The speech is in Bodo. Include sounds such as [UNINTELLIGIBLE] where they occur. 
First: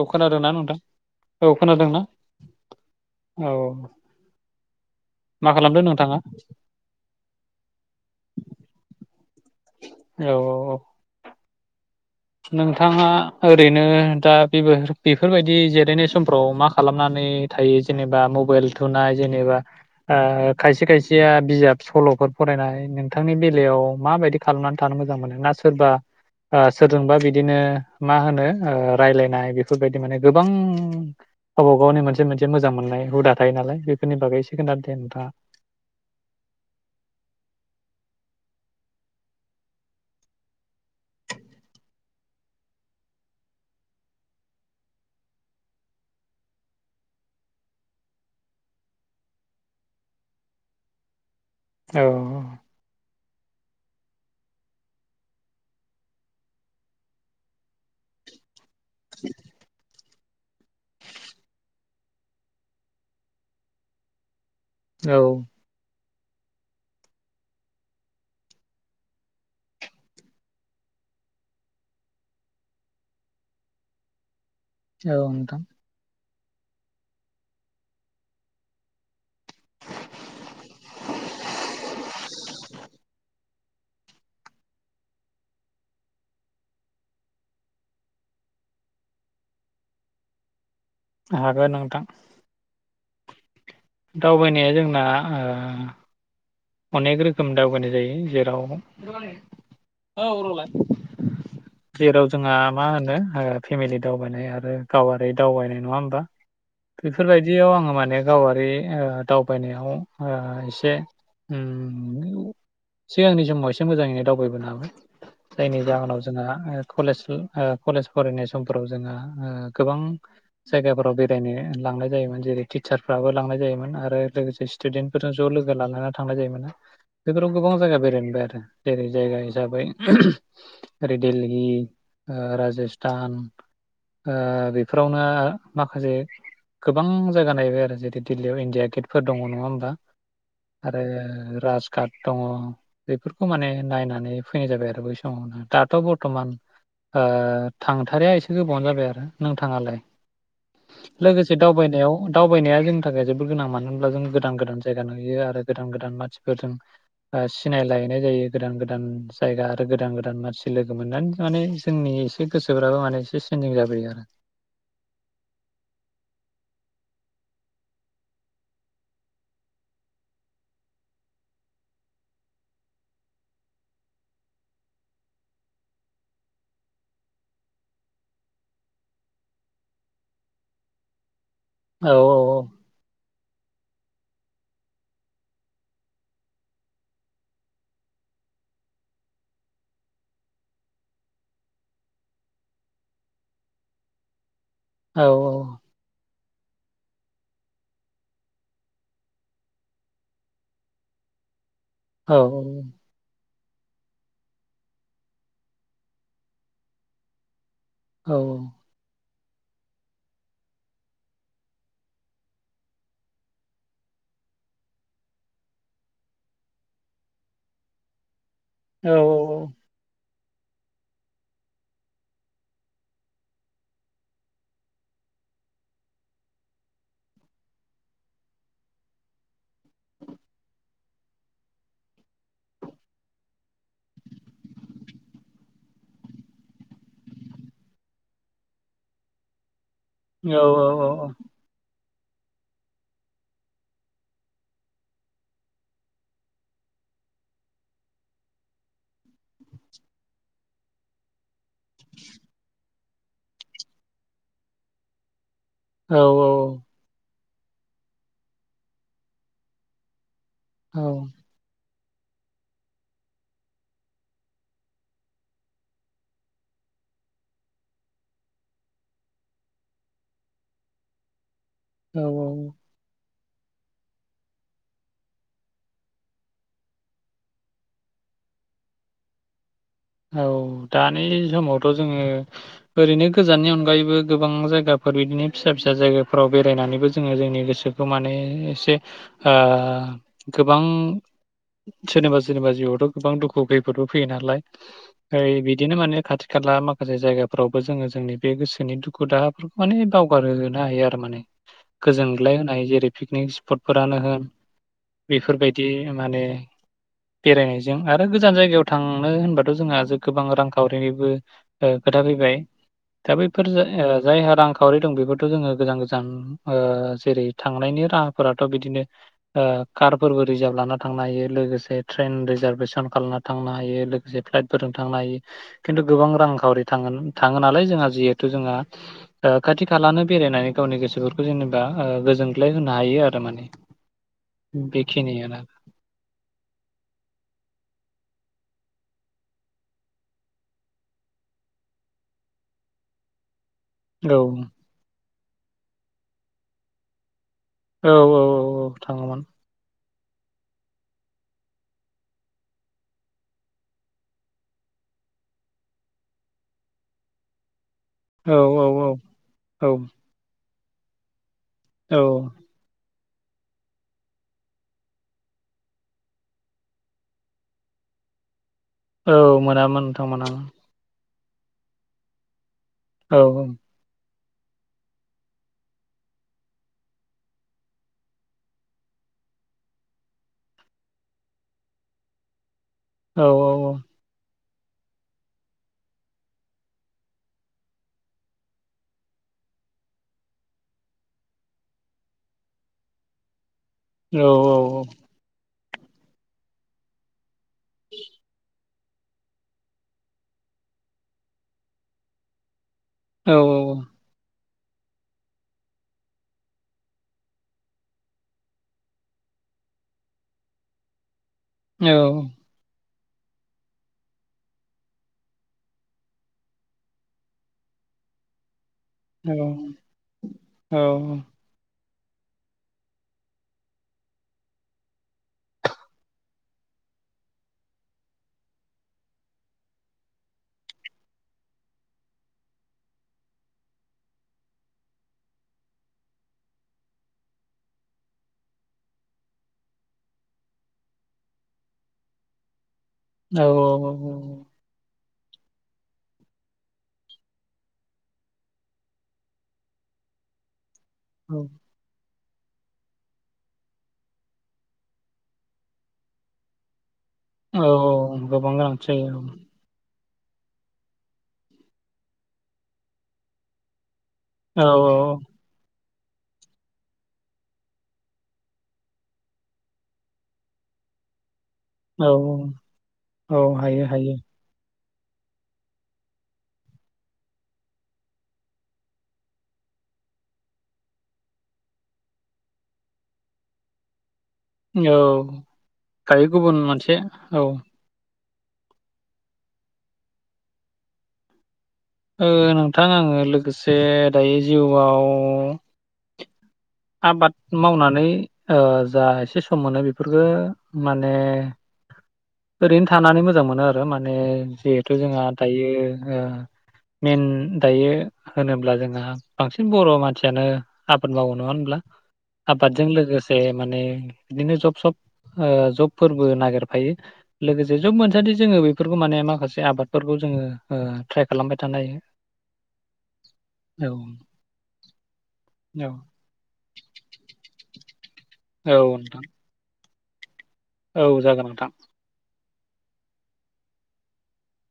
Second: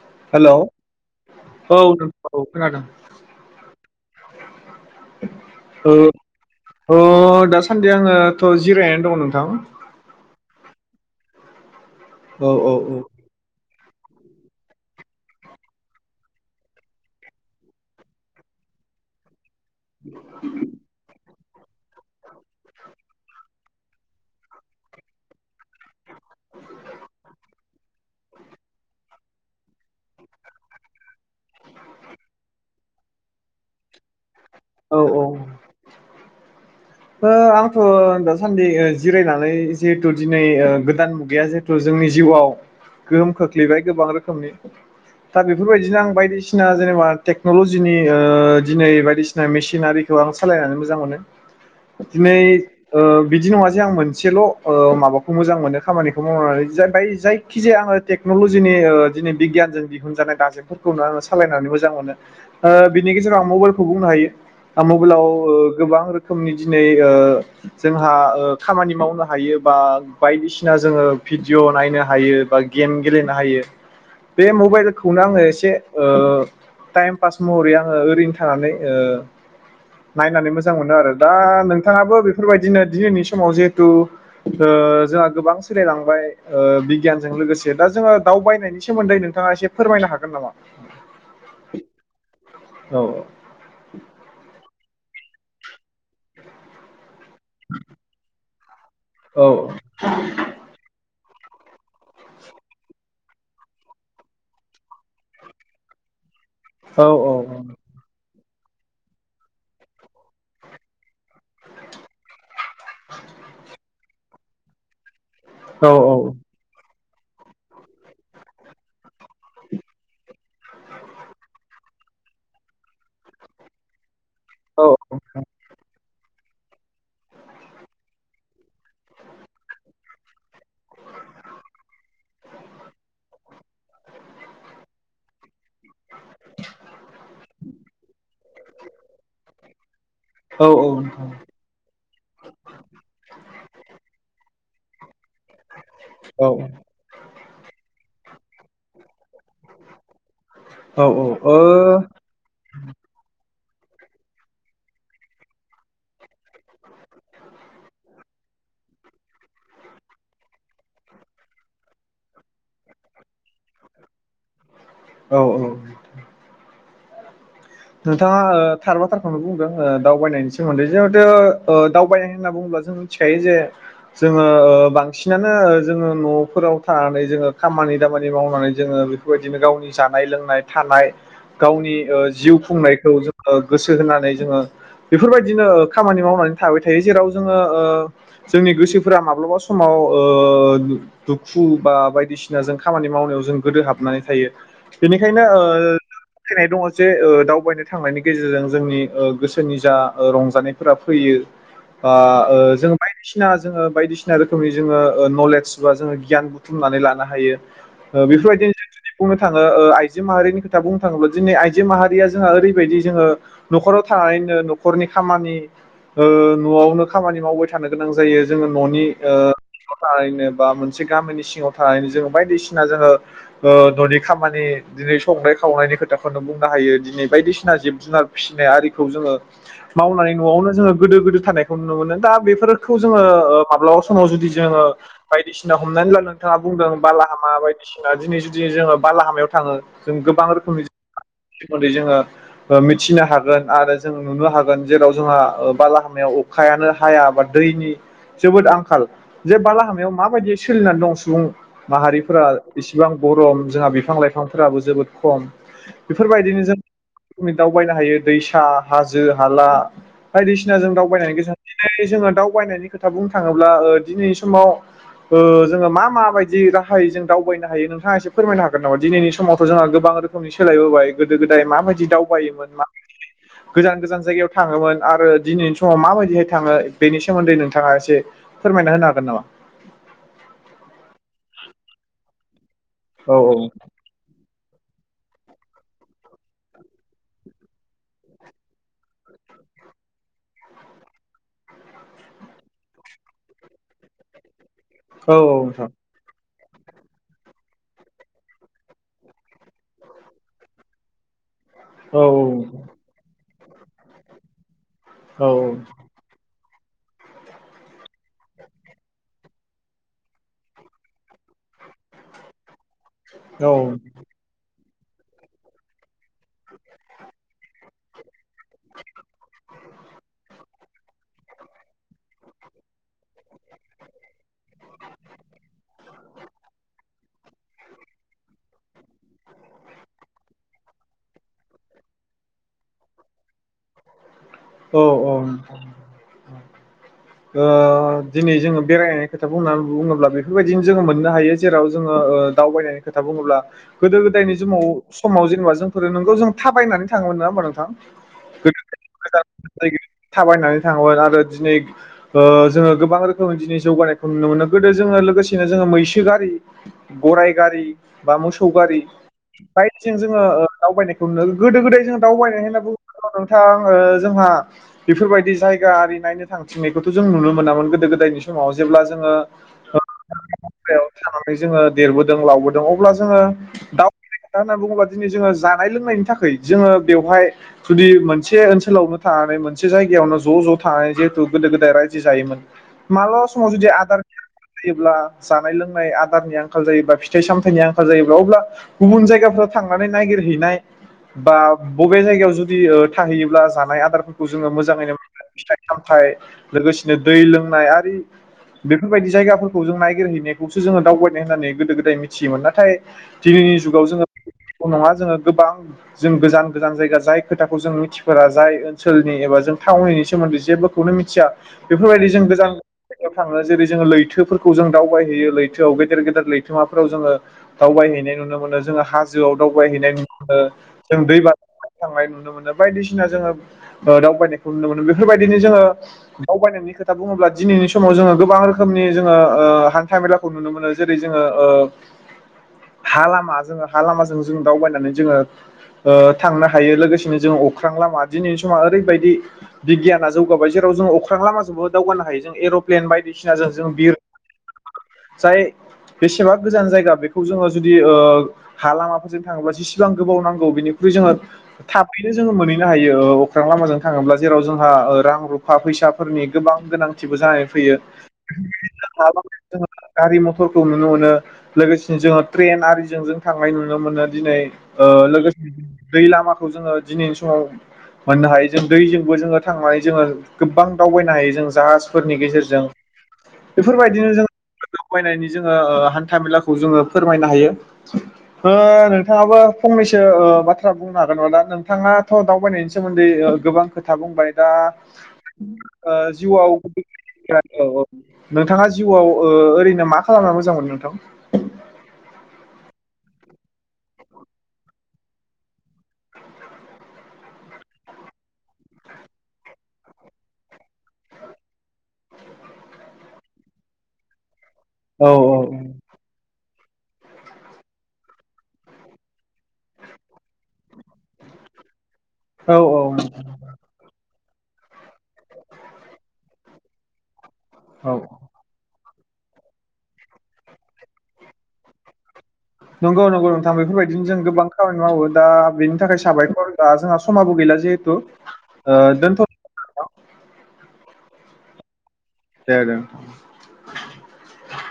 औ खोनादोंना हेलौ नोंथां औ नोंथां औ खोनादों औ मा खालामदों नोंथाङा औ दासान्दि आङोथ' जिरायनानै दङ नोंथां औ औ औ नोंथाङा ओरैनो नो दा बे-बेफोरबायदि जिरायनाय समफ्राव मा खालामनानै थायो जेनेबा मबाइल थुनाय जेनेबा आ खायसे खायसे आ बिजाब सल'फोर फरायनाय नोंथांनि बेलायाव माबायदि खालामनानै थानो मोजां मोनो ना सोरबा ओ सोरजोंबा बिदिनो मा होनो ओ रायलायनाय बेफोरबायदि माने गोबां गावबा गावनि मोनसे मोनसे मोजां मोननाय हुदा थायो नालाय बेफोरनि बागै खोन्थादो दे औ औ ओ नोंथाङा आंथ' दासान्दि जिरायनानै जिहेथु दिनै ओ गोदान मुगाया जिहेथु जोंनि जिउआव गोहोम खोख्लैबाय गोबां रोखोमनि दा बेफोरबायदिनो आं बायदिसिना जेनेबा टेक्न'ल'जिनि ओ दिनै बायदिसिना मेसिन आरिखौ आं सालायनानै मोजां मोनो औ दिनै ओ बिदि नङा जे आं मोनसेल' ओ माबाखौ मोजां मोनो खामानिखौ मावनानै जायखि जाया आङो टेकनलजि नि ओ दिनि बिग्यानजों दिहुन जानाय दाजेमफोरखौनो आङो सालायनानै मोजां मोनो ओ बिनि गेजेराव आं मबाइलखौ बुंनो हायो। औ मबाइलाव ओ गोबां रो रोखोमनि दिनै ओ जोंहा ओ खामानि मावनो हायो बा बायदिसिना जोङो भिडिअ नायनो हायो बा गेम गेलेनो हायो बे मबाइलखौनो आङो नोंथां एसे ओ टाइम पास महरै आङो ओरैनो थानानै ओ नायनानै मोजां मोनो आरो दा नोंथाङाबो बेफोरबायदिनो दिनैनि समाव जिहेथु ओ जोंहा गोबां सोलायलांबाय ओ बिगियानजों लोगोसे दा जोङो दाव बायनायनि सोमोन्दै नोंथाङा एसे फोरमायनो हागोन नामा हागोन नोंथां औ औ दावबायनाया जोंना ओ अनेक रो खोम दावगानाय जायो जेराव औ [UNINTELLIGIBLE] [UNINTELLIGIBLE] जेराव जोंहा मा होनो ओ फेमिलि दावबायनाय आरो गावारि दावबायनाय नङा होमबा औ बेफोरबायदियाव आङो माने गावारि ओ दावबायनायाव ओ एसे उम सिगांनि समाव एसे मोजाङैनो दावबाय नालाय जायनि औ जाहोनाव जोंहा अ कलेज अ कलेज फरायनाय समफोराव जोंहा आ गोबां जायगाफोराव बेरायनो लांनाय जायोमोन जेरै टिचारफ्राबो लांनाय जायोमोन आरो लोगोसे औ स्टुडेन्टफोरजों ज' लोगो लानानै थांनाय जायोमोना बेफोराव गोबां जायगा बेरायनो मोनबाय आरो जेरै जायगा हिसाबै ओरै दिल्ली आ राजस्थान आ बेफोरावनो ओ माखासे गोबां जायगा नायबाय आरो जेरै दिल्लीयाव इण्डिया गेटफोर दङ नङा होमबा औ आरो नोंथां राज काट दङ बेफोरखौ माने नायनानै फैनाय जाबाय आरो बै औ दाथ' औ बर्थमान आ थांथारिया एसे गोबावानो जाबाय आरो नोंथाङालाय औ लोगोसे दावबायनायाव दावबायनाया जोंनि थाखाय जोबोद गोनां मान नो होनब्ला जों गोदान गोदान जायगा नुयो आरो गोदान गोदान मानसिफोरजों आ सिनायलायनाय जायो गोदान गोदान जायगा आरो गोदान गोदान मानसि लोगो मोननानै माने जोंनि एसे गोसोफ्राबो माने एसे चेन्जिं जाबोयो आरो औ औ नोंथाङा अ थार बाथ्रारखौनो बुंदों ओ दावबायनायनि सोमोनदै जिहेथु अ दावबायनाय होनना बुङोब्ला जों मिथिखायो जे जोङो अ बांसिनानो जोङो न'फोराव थानानै जोङो खामानि दामानि मावनानै जोङो बेफोरबायदिनो गावनि जानाय लोंनाय थानाय गावनि औ ओ जिउ जो गोसो होनानै जोङो बेफोरबायदिनो अ खामानि मावनानै थाबाय थायो जेराव जोङो ओ जोंनि गोसोफोरा माब्लाबा समाव अ दुखु बा बायदिसिना जों खामानि मावनायाव जों गोदो हाबनानै थायो औ बेनिखायनो ओ फैनाय दङ जे दाउ दावबायनो थांनायनि गेजेरजों जोंनि ओ गोसोनि जा ओ रंजानायफोरा फैयो आ औ ओ जों बायदिसिना जोङो बायदिसिना रोखोमनि जोङो ओ नलेज बा जोङो गियान बुथुमनानै लानो हायो ओ औ बेफोरबायदिनो जों जुदि बुंनो थाङो ओ आइजो माहारिनि खोथा बुंनो थाङोब्ला दिनै आइजो माहारिया जोंहा ओरैबायदि जोङो न'खराव थानानैनो न'खरनि खामानि अ न'आवनो खामानि मावबाय थानो गोनां जायो जोङो न'नि औ ओ थारैनो बा मोनसे गामिनि सिङाव थानायानानै जोङो बायदिसिना जोङो अ न'नि खामानि दिनै संनाय खावनायनि खोथाखौनो बुंनो हायो दिनै बायदिसिना जिब जुनार फिसिनाय आरिखौ जोङो मावनानै न'आवनो जोङो गोदो गोदो थानायखौ नुनो मोनो दा बेफोरखौ जोङो ओ माब्लाबा समाव जुदि जोङो बायदिसिना हमनानै ला नोंथाङा बुंदों बालाहामा बायदिसिना दिनै जुदि जोङो बालाहामायाव थाङो जों गोबां औ रोखोमनि सोमोनदै जोङो अ मिथिनो हागोन आरो जों नुनो हागोन जेराव जोंहा अ बालाहामायाव अखायानो हाया बा दैनि जोबोद आंखाल जे बालाहामायाव माबायदि सोलिनानै दं सुबुं माहारिफोरा इसे बिसेबां गरम जोंहा बिफां लाइफांफोराबो जोबोद खम औ बेफोरबायदिनो जों दावउबायनो हायो दैसा हाजो हाला बायदिसिना जों दावबायनायनि गोसान जोङो दावबायनायनि खोथा बुंनो थाङोब्ला ओ दिनैनि समाव ओ जोङो मा माबायदि राहायै जों दावबायनो हायो नोंथाङा एसे फोरमायनो हागोन नामा दिनैनि समावथ' जोंहा गोबां रोखोमनि सोलायबोबाय गोदो गोद दाय माबायदि औ औ दावबायोमोन माबायदि [INAUDIBLE] गोजान गोजान जायगायाव थाङोमोन आरो दिनैनि समाव माबायदिहाय थाङो बेनि सोमोन्दै नोंथाङा एसे फोरमायना होनो हागोन नामा औ दानि समावथ' जोङो ओरैनो औ गोजाननि अनगायैबो गोबां जाय गाफोर बिदिनो फिसा फिसा जायगाफोराव बेरायनानैबो जोङो जोंनि गोसोखौ माने एसे ओ गोबां सोरनिबा सोरनिबा जिउआवथ' गोबां दुखु खैफोदबो फैयो नालाय औ औ ओइ नोंथां बिदिनो माने खाथि खाला माखासे जायगाफोरावबो जोङो जोंनि बे गोसोनि दुखु दाहाफोरखौ माने बावगारहो हायो आरो माने औ गोजोनग्लाय होनो हायो जेरै पिकनिकस फुटफोरानो होन औ औ बेफोरबायदि माने बेरायनायजों आरो गोजान जायगायाव थांनो होनबा थ' जोंहा गोबां रांखावरिनिबो ओ खोथा फैबाय दा बैफोर ज ओ जायहा रां खा खावरि दं बेफोरथ' जोङो गोजान गोजान ओ जेरै थांनायनि राहाफोराथ' बिदिनो ओ कारफोरबो रिजार्भ लाना थांनो हायो लोगोसे ट्रेन रिजार्भेसन खालामना थांनो हायो लो से फ्लाइटफोरजों थांनो हायो खिन्थु गोबां रांखावरि थां थाङो नालाय जोंहा जिहेथु जोंहा खाथि खालानो बेरायनानै गावनि गोसोफोरखौ जेनेबा ओ गोजोनग्लाय होनो हायो आरो माने औ औ बेखिनियानो नोंथां ओ दिनै जोङो बेरायनायनि खोथा बुंनानै बुङोब्ला बेफोरबायदिनो जोङो मोननो हायो जेराव जोङो ओ दावबायनायनि खोथा बुङोब्ला गोदो औ गोदायनि समाव समाव जेनेबा जोंफोरो नोंगौ जों थाबायनानै थाङोमोन नोङा होनबा नों औ औ औ थाङोमोन [UNINTELLIGIBLE] थाबायनानै थाङोमोन आरो दिनै ओ जोङो गोबां रोखोमनि दिनै जौगानायखौ नुनो मोनो गोदो जोङो लोगोसेनो जोङो मैसो गारि गराइ गारि बा औ मोसौ गारि औ औ बाइकजों जोङो दावबायनायखौनो गोदो गोदाय औ जों दावबायनानै होना बु औ नोंथां ओ जोंहा बेफोरबायदि जायगा ओरि नायनो थांथिंनाय खथ' जों नुनो मोनामोन गोदो गोदायनि समाव जोङो औ मोनामोन नोंथां मोनामोन थानानै जोङो देरबोदों लावबोद दों अब्ला औ जोङो दाउ खोथा होनना बुङोबा दिनै जोङो जानाय लोंनायनि थाखै जोङो बेवहाय जुदि मोनसे ओनसोलावनो थानानै मोनसे जायगायावनो ज' ज' थानानै जिहेतु गोदो गोदाय रायजो जायोमोन। औ मालाबा समाव जुदि औ आदार जायोब्ला जानाय लोंनाय आदारनि आंखाल जायोबा फिथाइ सामथाइनि आंखाल जायोब्ला अब्ला गुबुन जायगाफ्राव थांनानै ननायागिरहैनाय बा बबे जायगायाव जुदि थाहैयोब्ला ओ जा नाय औ आदाफोरखौ जोङो मोजाङैनो [UNINTELLIGIBLE] सामथाइ लोगोसेनो दै लोंनाय आरि बेफोरबायदि जायगाफोरखौ जों नायगिरहैनायखौसो जोङो दावबायनाय होननानै गोदो गोदाय मिथियोमोन नाथाय औ दिनैनि जुगाव जोङो नङा जोङो गोबां जों गोजान गोजान जायगा जाय खोथाखौ जों मिथिफोरा जाय ओनसोलनि एबा जों थावनि सोमोन्दै जेबो खौनो मिथिया औ बेफोरबायदि जों गोजान याव थाङो जेरै जोङो लैथोफोरखौ जों दावबायहैयो लैथोआव गेदेर गेदेर लैथोमाफोराव जोङो दावबायहैनाय नुनो मोनो जोंहा औ हाजोआव दावबायहैनाय नुनो मोनो औ जों दै बाना थांनाय नुनो मोनो बायदिसिना जोङो दावबायनायखौ नुनो मोनो बेफोरबायदिनो जोङो दावबायनायनि खोथा बुङोब्ला दिनैनि समाव जोङो गोबां रोखोमनि जोङो हान्थ मेलाखौ नुनो मोनो जेरै जोङो हा लामा जोङो हा लामाजों जों दावबायनानै जोङो थांनो हायो लोगोसेनो जोङो अख्रां लामा दिनैनि समाव ओरैबायदि बिगियाना जौगाबाय जों जों अख्रां लामाजोंबो दावगानो हायो जों एर' प्लेन औ बायदिसिनाजों जों बिर जाय बेसेबा गोजान जायगा बेखौ जोङो जुदि हा लामाफोरजों थाङोबा जिसेबां गोबाव नांगौ बेनि जोङो औ थ जोङो मोनहैनो हायो अख्रां लामाजों थाङोब्ला जेराव जोंहा रां रु थाखा फैसाफोरनि गोबां गोनां बो जानानै औ फैयो गोबां गोनांथि जायो। जानानै गारि मथरखौ नुनो मोनो लोगोसेनो जोङो ट्रेन आरिजों जों थांनाय नुनो मोनो। दिनै औ ओ लोगोसे दै लामाखौ जोङो दिनैनि समाव मोननो हायो जों दैजोंबो जोङो थांनानै जोङो गोबां दावबायनो हायो जों औ जाहाजफोरनि गेजेरजों औ हायो बेफोरबायदिनो हायो जों दावबायनायनि जोङो हान्था मेलाखौ जोङो फोरमायनो हायो नोंथाङाबो फंनैसो बाथ्रा बुंनो हागोन न दा नोंथाङाथ' दावबायनायनि सोमोन्दै गोबां खोथा बुंबाय दा औ ओ दायो जिउआव गुबुन मोनसे औ नोंथाङा जिउआव ओ ओरैनो मा खालामना मोजां मोनो नोंथां ओ नोंथां आङो लोगोसे दायो जिउआव आबाद मावनानै जा ओ एसे सम मोनो बेफोरखो माने ओरैनो थानानै मोजां मोनो आरो माने जिहेथु औ जोंहा दायो ओ मेेन दायो होनोब्ला जोंहा बांसिन बर' मानसियानो आबाद मावो नङा होन [INAUDIBLE] औ आबादजों नोंथां लोगोसे लोगोसे माने बिदिनो जब सब ओ जबफोरबो नागिरफायो लोगोसे जब औ मोनसानदि जोङो बे बेफोरखौ माने माखासे आबादफोरखौ जोङो ओ ट्राइ खालामबाय थानो हायो नंगौ नंगौ नोंथां बेफोरबायदिनो जों औ गोबां खामानि मावो दा बेनि थाखाय साबायखर बा जोंहा समाबो गैला जिहेथु औ नोंथां औ औ जागोन नोंथां दे दे नोंथां